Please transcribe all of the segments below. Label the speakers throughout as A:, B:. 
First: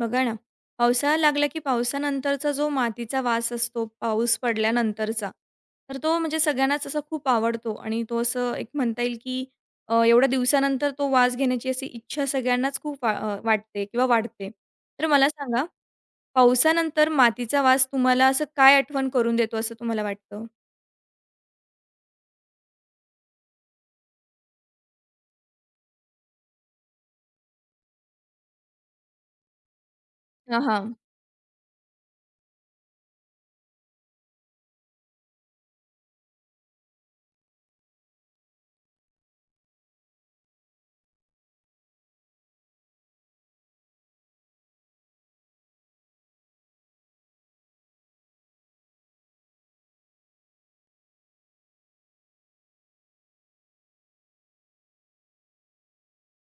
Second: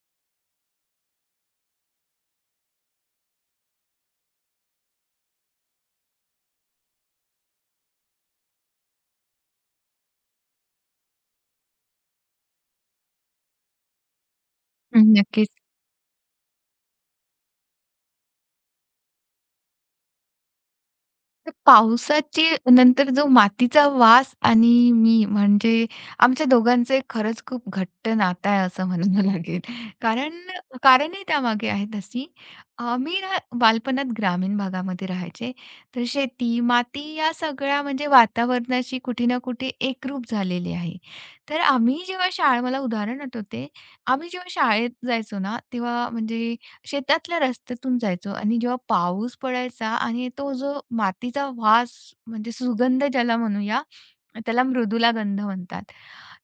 A: बघा ना, पावसाळा लागला की पावसानंतरचा जो मातीचा वास असतो, पाऊस पडल्यानंतरचा, तर तो म्हणजे सगळ्यांनाच असा खूप आवडतो आणि तो असं एक म्हणता येईल की एवढ्या दिवसानंतर तो वास घेण्याची अशी इच्छा सगळ्यांनाच खूप वाटते किंवा वाढते.
B: हं,
A: तर मला
B: नक्कीच.
A: सांगा, पावसानंतर मातीचा वास तुम्हाला असं काय आठवण करून देतो असं तुम्हाला वाटतं?
B: तर पावसाची नंतर जो मातीचा वास आणि मी म्हणजे आमच्या दोघांचं एक खरंच खूप घट्ट नातं आहे असं म्हणावं लागेल. कारण
A: हां, हां.
B: कारणही त्यामागे आहेत अशी. मी ना बालपणात ग्रामीण भागामध्ये राहायचे. तर शेती, माती या सगळ्या म्हणजे वातावरणाशी कुठे ना कुठे एकरूप झालेली आहे. तर आम्ही जेव्हा शाळा मला उदाहरण आठवते. आम्ही जेव्हा शाळेत जायचो ना, तेव्हा म्हणजे शेतातल्या रस्त्यातून जायचो आणि जेव्हा पाऊस पडायचा आणि तो जो मातीचा वास म्हणजे सुगंध ज्याला म्हणूया त्याला मृदूला गंध म्हणतात.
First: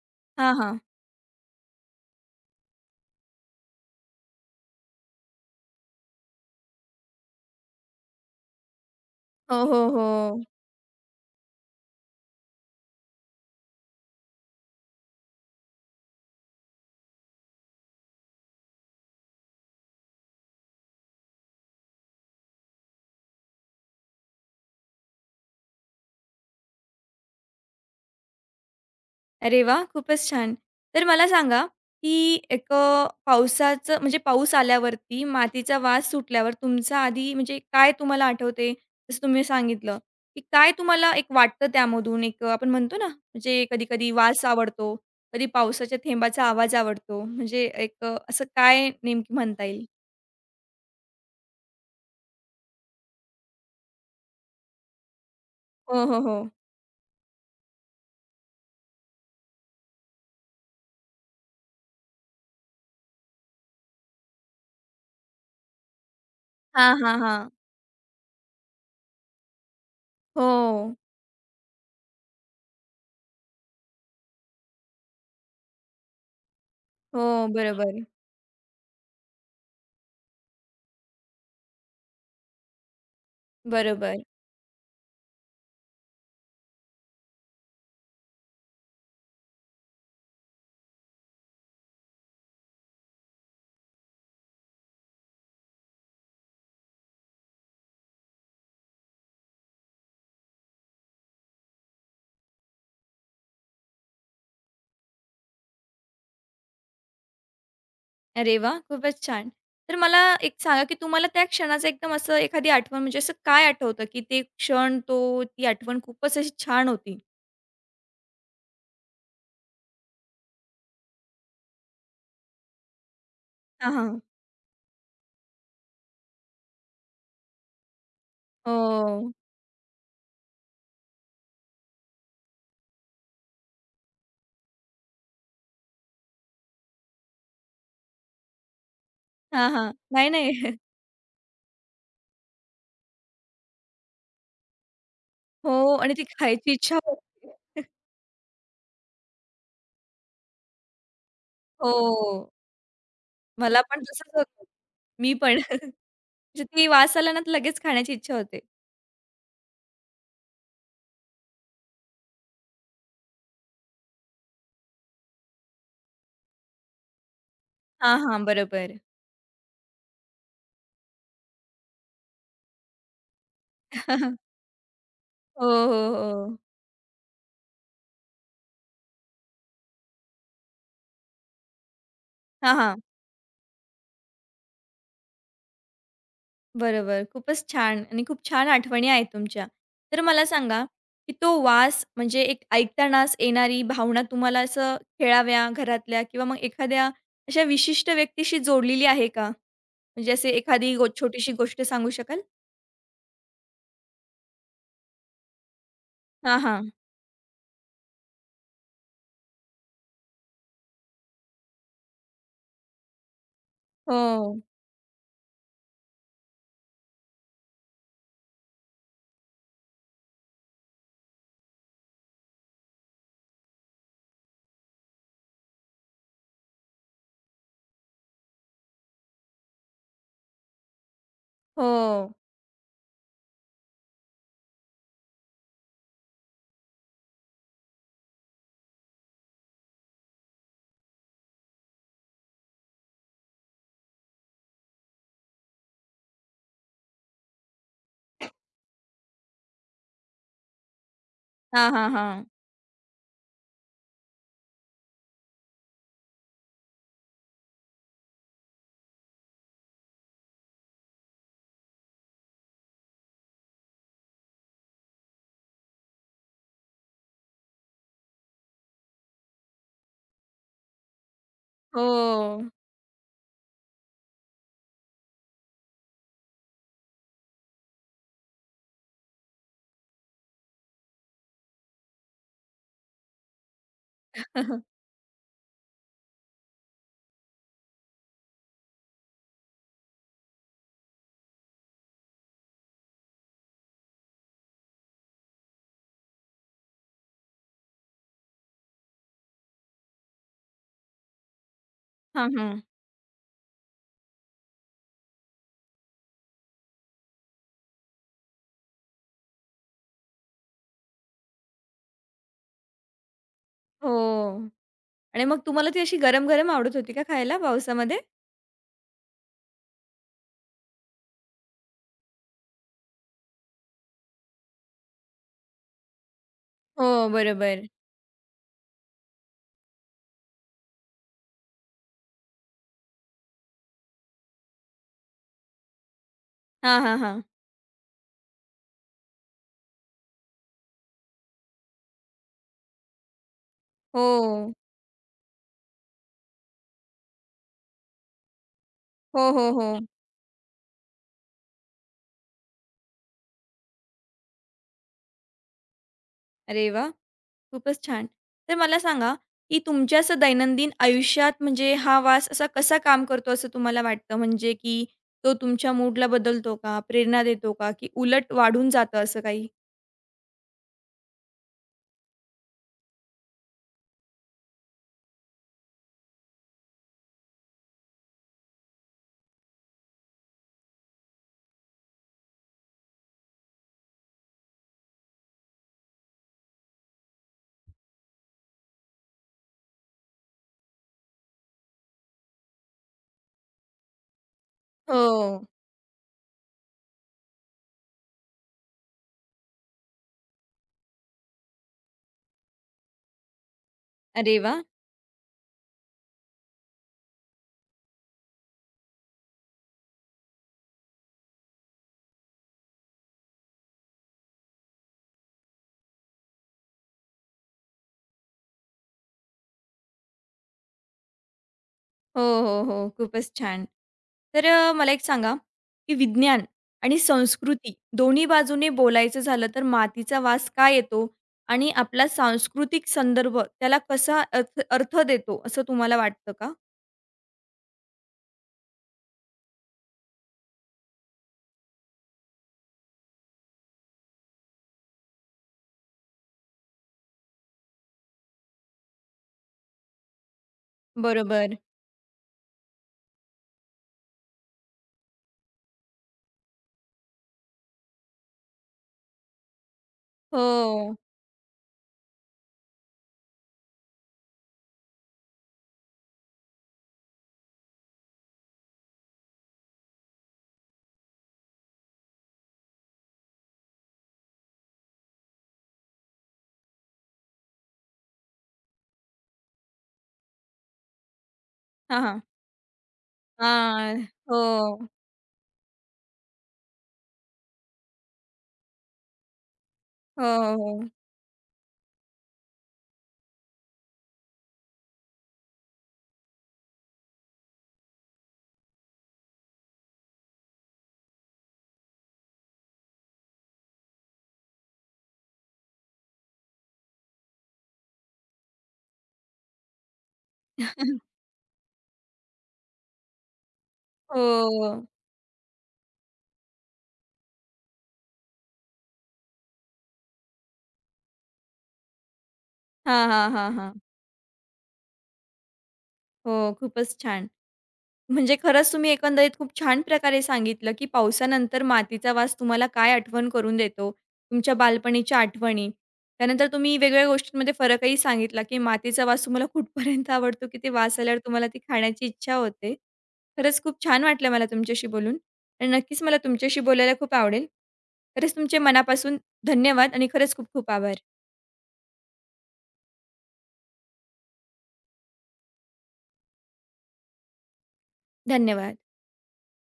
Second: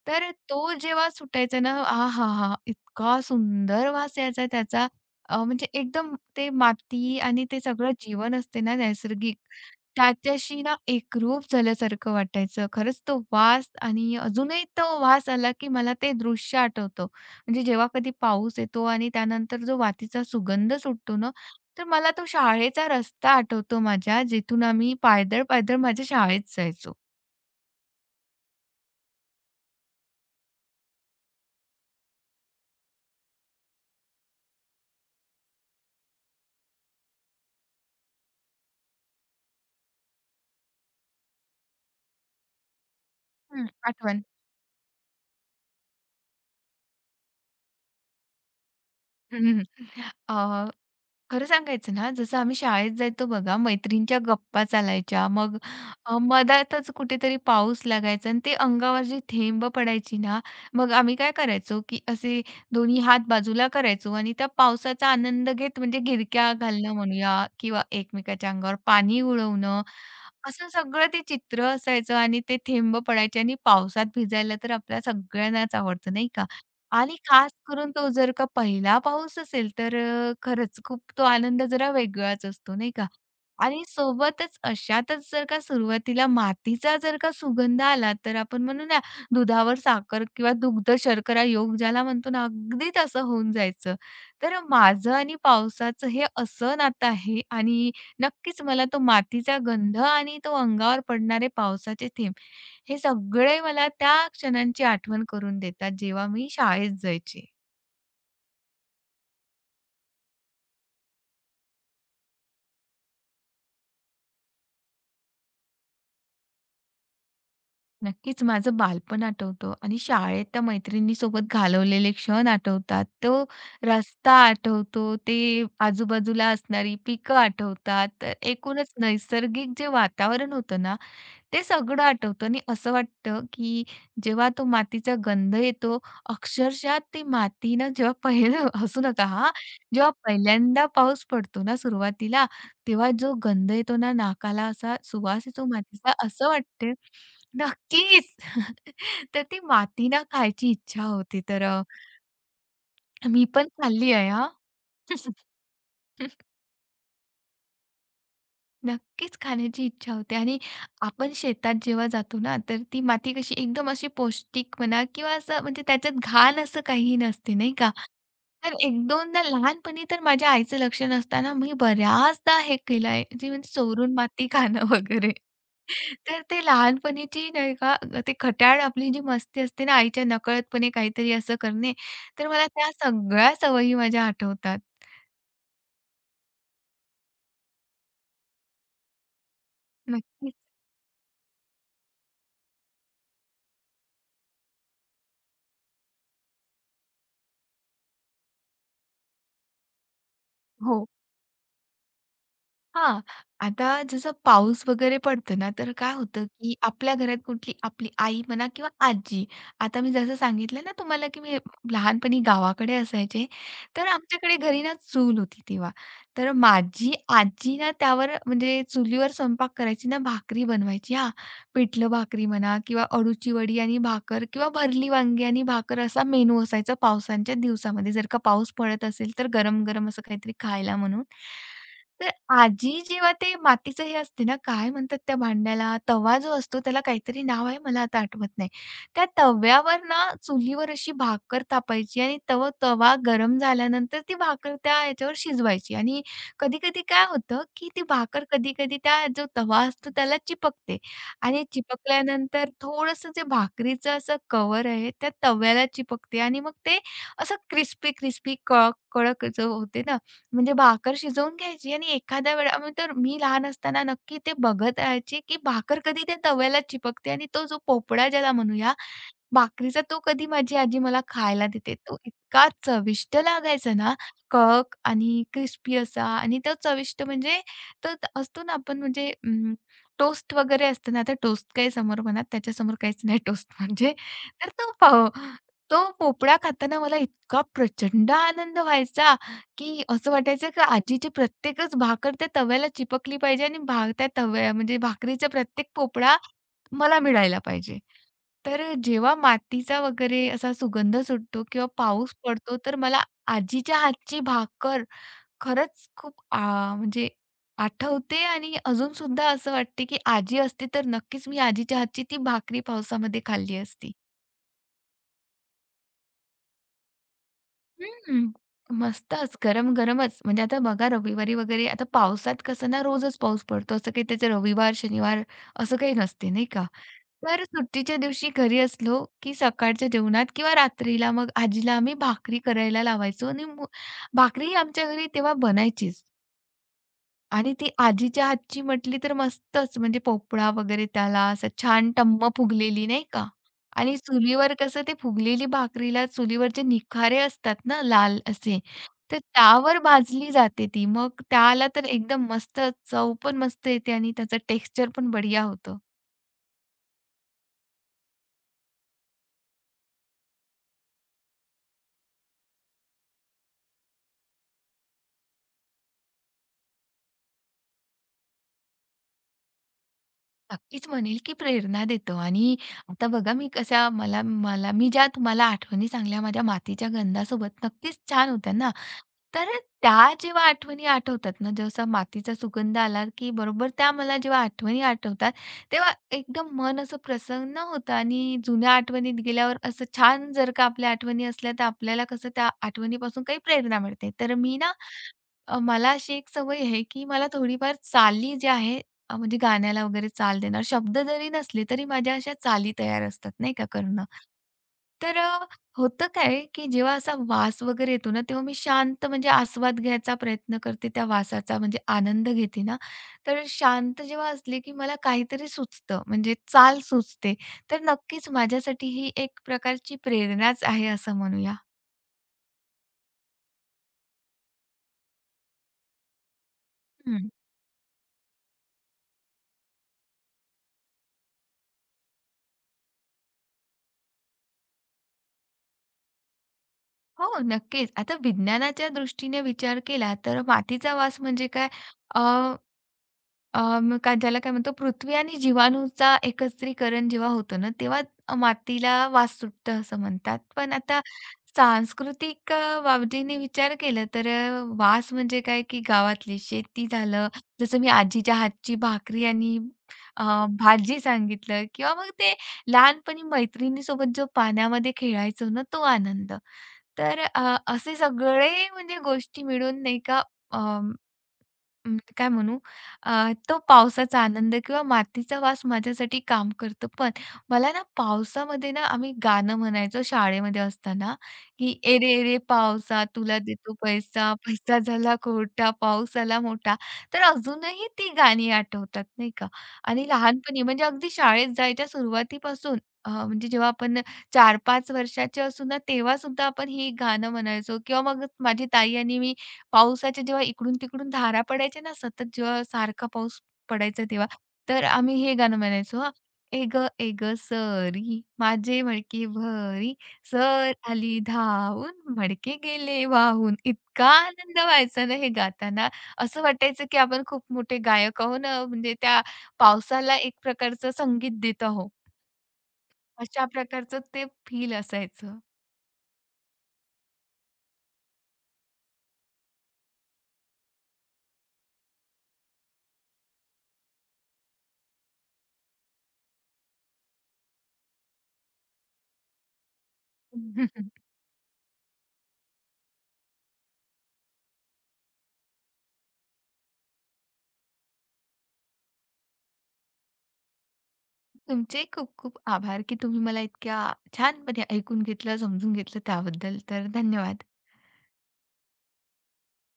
B: तर
A: हां,
B: तो
A: हां.
B: जेव्हा सुटायचा ना, आहाहा! इतका सुंदर वास यायचा त्याचा. म्हणजे एकदम ते माती आणि ते सगळं जीवन असते ना नैसर्गिक,
A: हो, हो, हो.
B: त्याच्याशी ना एकरूप झाल्यासारखं वाटायचं. खरंच तो वास आणि अजूनही तो वास आला, की मला ते दृश्य आठवतं. म्हणजे जेव्हा कधी पाऊस येतो आणि त्यानंतर जो मातीचा सुगंध सुटतो ना, तर मला तो शाळेचा रस्ता आठवतो माझ्या, जिथून आम्ही पायदळ, पायदळ माझ्या शाळेत जायचो.
A: अरे वा, खूपच छान. तर मला सांगा, की एक पावसाचं म्हणजे पाऊस आल्यावरती मातीचा वास सुटल्यावर तुमचा आधी म्हणजे काय तुम्हाला आठवते? जसं तुम्ही सांगितलं, की काय तुम्हाला एक वाटतं त्यामधून एक आपण म्हणतो ना, म्हणजे
B: हं,
A: कधी-कधी
B: आठवण.
A: वास आवडतो, कधी पावसाच्या थेंबाचा आवाज आवडतो. म्हणजे एक असं काय नेमकी म्हणता येईल?
B: खरं सांगायचं ना, जसं आम्ही शाळेत जायचो बघा, मैत्रिणींच्या गप्पा चालायच्या. मग
A: हो, हो, हो.
B: मधातच कुठेतरी पाऊस लागायचा आणि ते अंगावर जी थेंब पडायची ना, मग आम्ही काय करायचो, की असे दोन्ही हात बाजूला करायचो आणि त्या पावसाचा आनंद घेत म्हणजे गिरक्या
A: हां,
B: घालणं
A: हां,
B: म्हणूया
A: हां.
B: किंवा एकमेकाच्या अंगावर पाणी उडवणं, असं
A: हो.
B: सगळं ते चित्र असायचं आणि ते थेंब पडायचे आणि पावसात भिजायला तर आपल्या सगळ्यांनाच आवडतं, नाही का? आणि
A: हो,
B: खास करून
A: बरोबर.
B: तो जर का पहिला पाऊस असेल, तर खरंच खूप तो आनंद जरा वेगळाच असतो, नाही का? आणि
A: बरोबर.
B: सोबतच अशातच जर का सुरुवातीला मातीचा जर का सुगंध आला, तर आपण म्हणू ना दुधावर साखर किंवा दुग्ध शर्करा योग ज्याला म्हणतो ना, अगदी तसं होऊन जायचं. तर माझं आणि पावसाचं हे असं नातं आहे आणि नक्कीच मला तो मातीचा गंध आणि तो अंगावर पडणारे पावसाचे थेंब, हे सगळे मला त्या क्षणांची आठवण करून देतात, जेव्हा मी शाळेत जायचे.
A: अरे वा खूपच छान. तर मला एक सांगा, की तुम्हाला त्या क्षणाचं एकदम असं एखादी आठवण म्हणजे असं काय आठवतं, की ते क्षण ती आठवण खूपच अशी छान होती?
B: नक्कीच माझं बालपण आठवतं आणि शाळेत त्या मैत्रिणीसोबत घालवलेले क्षण आठवतात. तो
A: हां, हां.
B: रस्ता आठवतो, ते आजूबाजूला असणारी पिकं आठवतात. तर एकूणच
A: हो.
B: नैसर्गिक जे वातावरण होतं ना, ते सगळं आठवतं आणि असं वाटतं, की जेव्हा तो मातीचा गंध येतो, अक्षरशः ती माती ना जेव्हा पहिलं हसू नका हां.
A: हां, हां.
B: जेव्हा
A: नाही, नाही.
B: पहिल्यांदा पाऊस पडतो ना सुरुवातीला, तेव्हा जो गंध येतो ना नाकाला असा सुवास येतो
A: हो
B: मातीचा
A: आणि ती
B: असं
A: खायची
B: वाटते.
A: इच्छा होते.
B: नक्कीच. तर ती माती ना खायची इच्छा होते. तर
A: हो.
B: मी पण
A: मला पण
B: खाल्ली आहे
A: तसंच
B: हां.
A: होतं. मी पण. म्हणजे ती वास आला ना, तर लगेच खाण्याची इच्छा होते.
B: नक्कीच खाण्याची इच्छा होते आणि आपण शेतात जेव्हा जातो ना, तर ती माती कशी एकदम अशी पौष्टिक म्हणा किंवा असं म्हणजे त्याच्यात घाण असं काहीही नसते, नाही का?
A: हां, हां.
B: तर
A: बरोबर.
B: एक दोनदा लहानपणी तर माझ्या आईचं लक्ष नसताना मी बऱ्याचदा हे केलं आहे, जे म्हणजे चोरून माती खाणं वगैरे.
A: हो, हो,
B: तर
A: हो.
B: ते लहानपणीची नाही का, ते खट्याळ आपली जी मस्ती असते ना, आईच्या नकळतपणे काहीतरी असं करणे, तर मला
A: हां,
B: त्या
A: हां.
B: सगळ्या सवयी माझ्या आठवतात.
A: बरोबर. खूपच छान आणि खूप छान आठवणी आहेत तुमच्या. तर मला
B: नक्कीच.
A: सांगा, की तो वास म्हणजे एक ऐकतानाच येणारी भावना तुम्हाला असं खेळाव्या घरातल्या किंवा मग एखाद्या अशा विशिष्ट व्यक्तीशी जोडलेली आहे का? म्हणजे असे एखादी
B: हो.
A: छोटीशी गोष्ट सांगू शकाल?
B: हां. आता जसं पाऊस वगैरे पडतो ना, तर काय होतं,
A: हां,
B: की
A: हां.
B: आपल्या घरात कुठली आपली आई म्हणा किंवा आजी. आता मी जसं सांगितलं ना तुम्हाला, की मी लहानपणी गावाकडे असायचे, तर आमच्याकडे
A: हो,
B: घरी ना चूल होती तेव्हा. तर माझी आजी ना त्यावर म्हणजे चुलीवर स्वयंपाक करायची ना, भाकरी बनवायची हां. पिठलं भाकरी म्हणा किंवा अळूची वडी आणि भाकर किंवा भरली वांगी आणि भाकर असा मेनू असायचा पावसाच्या दिवसामध्ये. जर का पाऊस पडत असेल, तर गरम-गरम असं काहीतरी खायला म्हणून. तर
A: हो.
B: आजी जेव्हा ते मातीचं हे असते ना, काय म्हणतात त्या भांड्याला? तवा जो असतो त्याला काहीतरी नाव आहे, मला आता आठवत नाही. त्या तव्यावर ना चुलीवर अशी भाकर तापायची आणि तवा गरम झाल्यानंतर ती भाकर त्या याच्यावर शिजवायची आणि कधी-कधी काय होतं, की ती भाकर कधी-कधी त्या जो तवा असतो त्याला चिपकते आणि
A: हां, हां, हां.
B: चिपकल्यानंतर थोडंसं जे भाकरीचं असं कव्हर आहे, त्या तव्याला चिपकते आणि मग ते असं क्रिस्पी-क्रिस्पी, कडक जो होते ना, म्हणजे भाकर शिजवून घ्यायची आणि एखाद्या वेळा मग तर मी लहान असताना नक्की ते बघत राहायची, की भाकर कधी त्या तव्याला चिपकते आणि तो जो पोपडा ज्याला म्हणूया भाकरीचा तो कधी माझी आजी मला खायला देते.
A: हो.
B: तो इतका चविष्ट लागायचा ना, आणि क्रिस्पी असा आणि तो चविष्ट म्हणजे तो असतो ना आपण म्हणजे टोस्ट वगैरे असतं ना, आता टोस्ट काही समोर म्हणा, त्याच्यासमोर काहीच नाही टोस्ट म्हणजे. तर तो पोपळा खाताना मला इतका प्रचंड आनंद व्हायचा, की असं वाटायचं की आजीची प्रत्येकच भाकर त्या तव्याला चिपकली पाहिजे आणि त्या तव्या म्हणजे भाकरीचा प्रत्येक पोपळा मला मिळायला पाहिजे. तर जेव्हा मातीचा वगैरे असा सुगंध सुटतो किंवा पाऊस
A: हां,
B: पडतो,
A: हां.
B: तर मला आजीच्या हातची भाकर खरंच खूप आ म्हणजे आठवते आणि अजून सुद्धा असं वाटते, की आजी असती तर नक्कीच मी आजीच्या हातची ती भाकरी पावसामध्ये खाल्ली
A: हो
B: असती.
A: आणि मग तुम्हाला ती अशी गरम-गरम आवडत होती का खायला पावसामध्ये?
B: हं. मस्तच. गरम-गरमच. म्हणजे आता बघा रविवारी वगैरे आता पावसात कसं ना रोजच पाऊस पडतो. असं काही त्याचे रविवार, शनिवार असं काही नसते नाही का?
A: हो,
B: तर
A: बरोबर.
B: सुट्टीच्या दिवशी घरी असलो, की सकाळच्या जेवणात किंवा रात्रीला मग आजीला आम्ही भाकरी करायला लावायचो आणि मग भाकरी आमच्या घरी तेव्हा बनायचीच.
A: हां, हां, हां.
B: आणि ती आजीच्या हातची म्हटली तर मस्तच म्हणजे पोपळा वगैरे त्याला असं छान टम्म फुगलेली नाही का, आणि चुलीवर
A: हो.
B: कसं ते फुगलेली भाकरीला चुलीवरचे निखारे असतात ना लाल असे, तर
A: हो, हो,
B: त्यावर
A: हो.
B: भाजली जाते ती. मग त्याला तर एकदम मस्त चव पण मस्त येते आणि त्याचं टेक्स्चर पण बढिया होतं.
A: अरे वाह! खूपच छान. तर मला सांगा, की तुमच्या असं दैनंदिन आयुष्यात म्हणजे हा वास असा कसा काम करतो असं तुम्हाला वाटतं? म्हणजे की तो तुमच्या मूडला बदलतो का? प्रेरणा देतो का? की उलट वाढून जातं असं काही?
B: नक्कीच म्हणेल, की प्रेरणा देतो आणि आता बघा मी कशा मला मला मी ज्या तुम्हाला आठवणी सांगल्या माझ्या मातीच्या गंधासोबत नक्कीच छान होत्या ना. तर त्या जेव्हा आठवणी आठवतात ना, जसा मातीचा सुगंध आला, की बरोबर त्या मला जेव्हा आठवणी आठवतात, तेव्हा एकदम मन असं प्रसन्न होतं आणि जुन्या आठवणीत गेल्यावर असं छान जर का आपल्या आठवणी असल्या, तर आपल्याला कसं त्या आठवणीपासून काही प्रेरणा मिळते. तर मी ना
A: हो.
B: मला अशी एक सवय आहे, की मला थोडीफार चाली ज्या आहे, म्हणजे गाण्याला वगैरे चाल देणार शब्द जरी नसले, तरी माझ्या अशा चाली तयार असतात नाही का करणं.
A: अरे वाह!
B: तर होतं काय, की जेव्हा असा वास वगैरे येतो ना, तेव्हा मी शांत म्हणजे आस्वाद घ्यायचा प्रयत्न करते त्या वासाचा म्हणजे आनंद घेते ना, तर शांत जेव्हा असले, की मला काहीतरी सुचतं म्हणजे चाल सुचते. तर नक्कीच माझ्यासाठी ही एक प्रकारची प्रेरणाच आहे असं म्हणूया.
A: हो, हो, हो. खूपच छान. तर मला एक सांगा, की विज्ञान आणि संस्कृती दोन्ही बाजूने बोलायचं झालं तर मातीचा वास का येतो? आणि आपला सांस्कृतिक संदर्भ त्याला कसा अर्थ अर्थ देतो असं तुम्हाला वाटतं का?
B: हो, नक्कीच. आता विज्ञानाच्या दृष्टीने विचार केला तर मातीचा वास म्हणजे काय, अ, अ, मग काय ज्याला काय म्हणतो पृथ्वी आणि जीवाणूचा एकत्रीकरण जेव्हा होतं ना, तेव्हा मातीला वास सुटतं असं म्हणतात. पण आता
A: बरोबर.
B: सांस्कृतिक बाबतीने विचार केला तर वास म्हणजे काय की गावातली शेती झालं, जसं मी आजीच्या हातची भाकरी आणि अ,
A: हो.
B: भाजी सांगितलं किंवा मग ते लहानपणी मैत्रिणीसोबत जो पाण्यामध्ये खेळायचो ना, तो आनंद. तर असे सगळे म्हणजे गोष्टी मिळून नाही का, अं, काय म्हणू अ, तो पावसाचा आनंद किंवा मातीचा वास माझ्यासाठी काम करतो. पण मला ना पावसामध्ये ना आम्ही गाणं म्हणायचो शाळेमध्ये असताना, की
A: हां,
B: "एरे
A: हां.
B: एरे पावसा तुला देतो
A: हां.
B: पैसा,
A: हो.
B: पैसा झाला खोटा, पाऊस आला मोठा." तर अजूनही ती गाणी आठवतात नाही का. आणि
A: हो,
B: लहानपणी म्हणजे
A: हो.
B: अगदी शाळेत जायच्या सुरुवातीपासून म्हणजे जेव्हा आपण 4-5 वर्षाचे असू ना, तेव्हा सुद्धा आपण ही गाणं म्हणायचो किंवा मग माझी ताई आणि मी पावसाच्या जेव्हा इकडून-तिकडून धारा पडायच्या ना, सतत जेव्हा सारखा पाऊस पडायचा तेव्हा, तर आम्ही हे गाणं म्हणायचो हां. "ए गं, ए गं सरी, माझे मडके भरी, सर आली धावून, मडके गेले वाहून." इतका
A: हो.
B: आनंद व्हायचा ना हे गाताना. असं वाटायचं की आपण खूप मोठे गायक आहो ना, म्हणजे त्या पावसाला एक प्रकारचं संगीत देत आहो.
A: हां, हां,
B: अशा
A: हां, हां.
B: प्रकारचं ते फील असायचं.
A: हो, खूपच छान. म्हणजे खरंच तुम्ही एकंदरीत खूप छान प्रकारे सांगितलं, की पावसानंतर मातीचा वास तुम्हाला काय आठवण करून देतो, तुमच्या बालपणीच्या आठवणी. त्यानंतर तुम्ही वेगवेगळ्या गोष्टींमध्ये फरकही सांगितला, की मातीचा वास तुम्हाला कुठपर्यंत आवडतो, की ते वास आल्यावर तुम्हाला ती खाण्याची इच्छा होते. खरंच खूप छान वाटलं मला तुमच्याशी बोलून आणि नक्कीच मला तुमच्याशी बोलायला खूप आवडेल. खरंच तुमचे मनापासून धन्यवाद आणि खरंच खूप खूप आभार.
B: तुमचे खूप खूप आभार की तुम्ही मला इतक्या छानपणे ऐकून घेतलं, समजून घेतलं त्याबद्दल तर धन्यवाद.
A: धन्यवाद.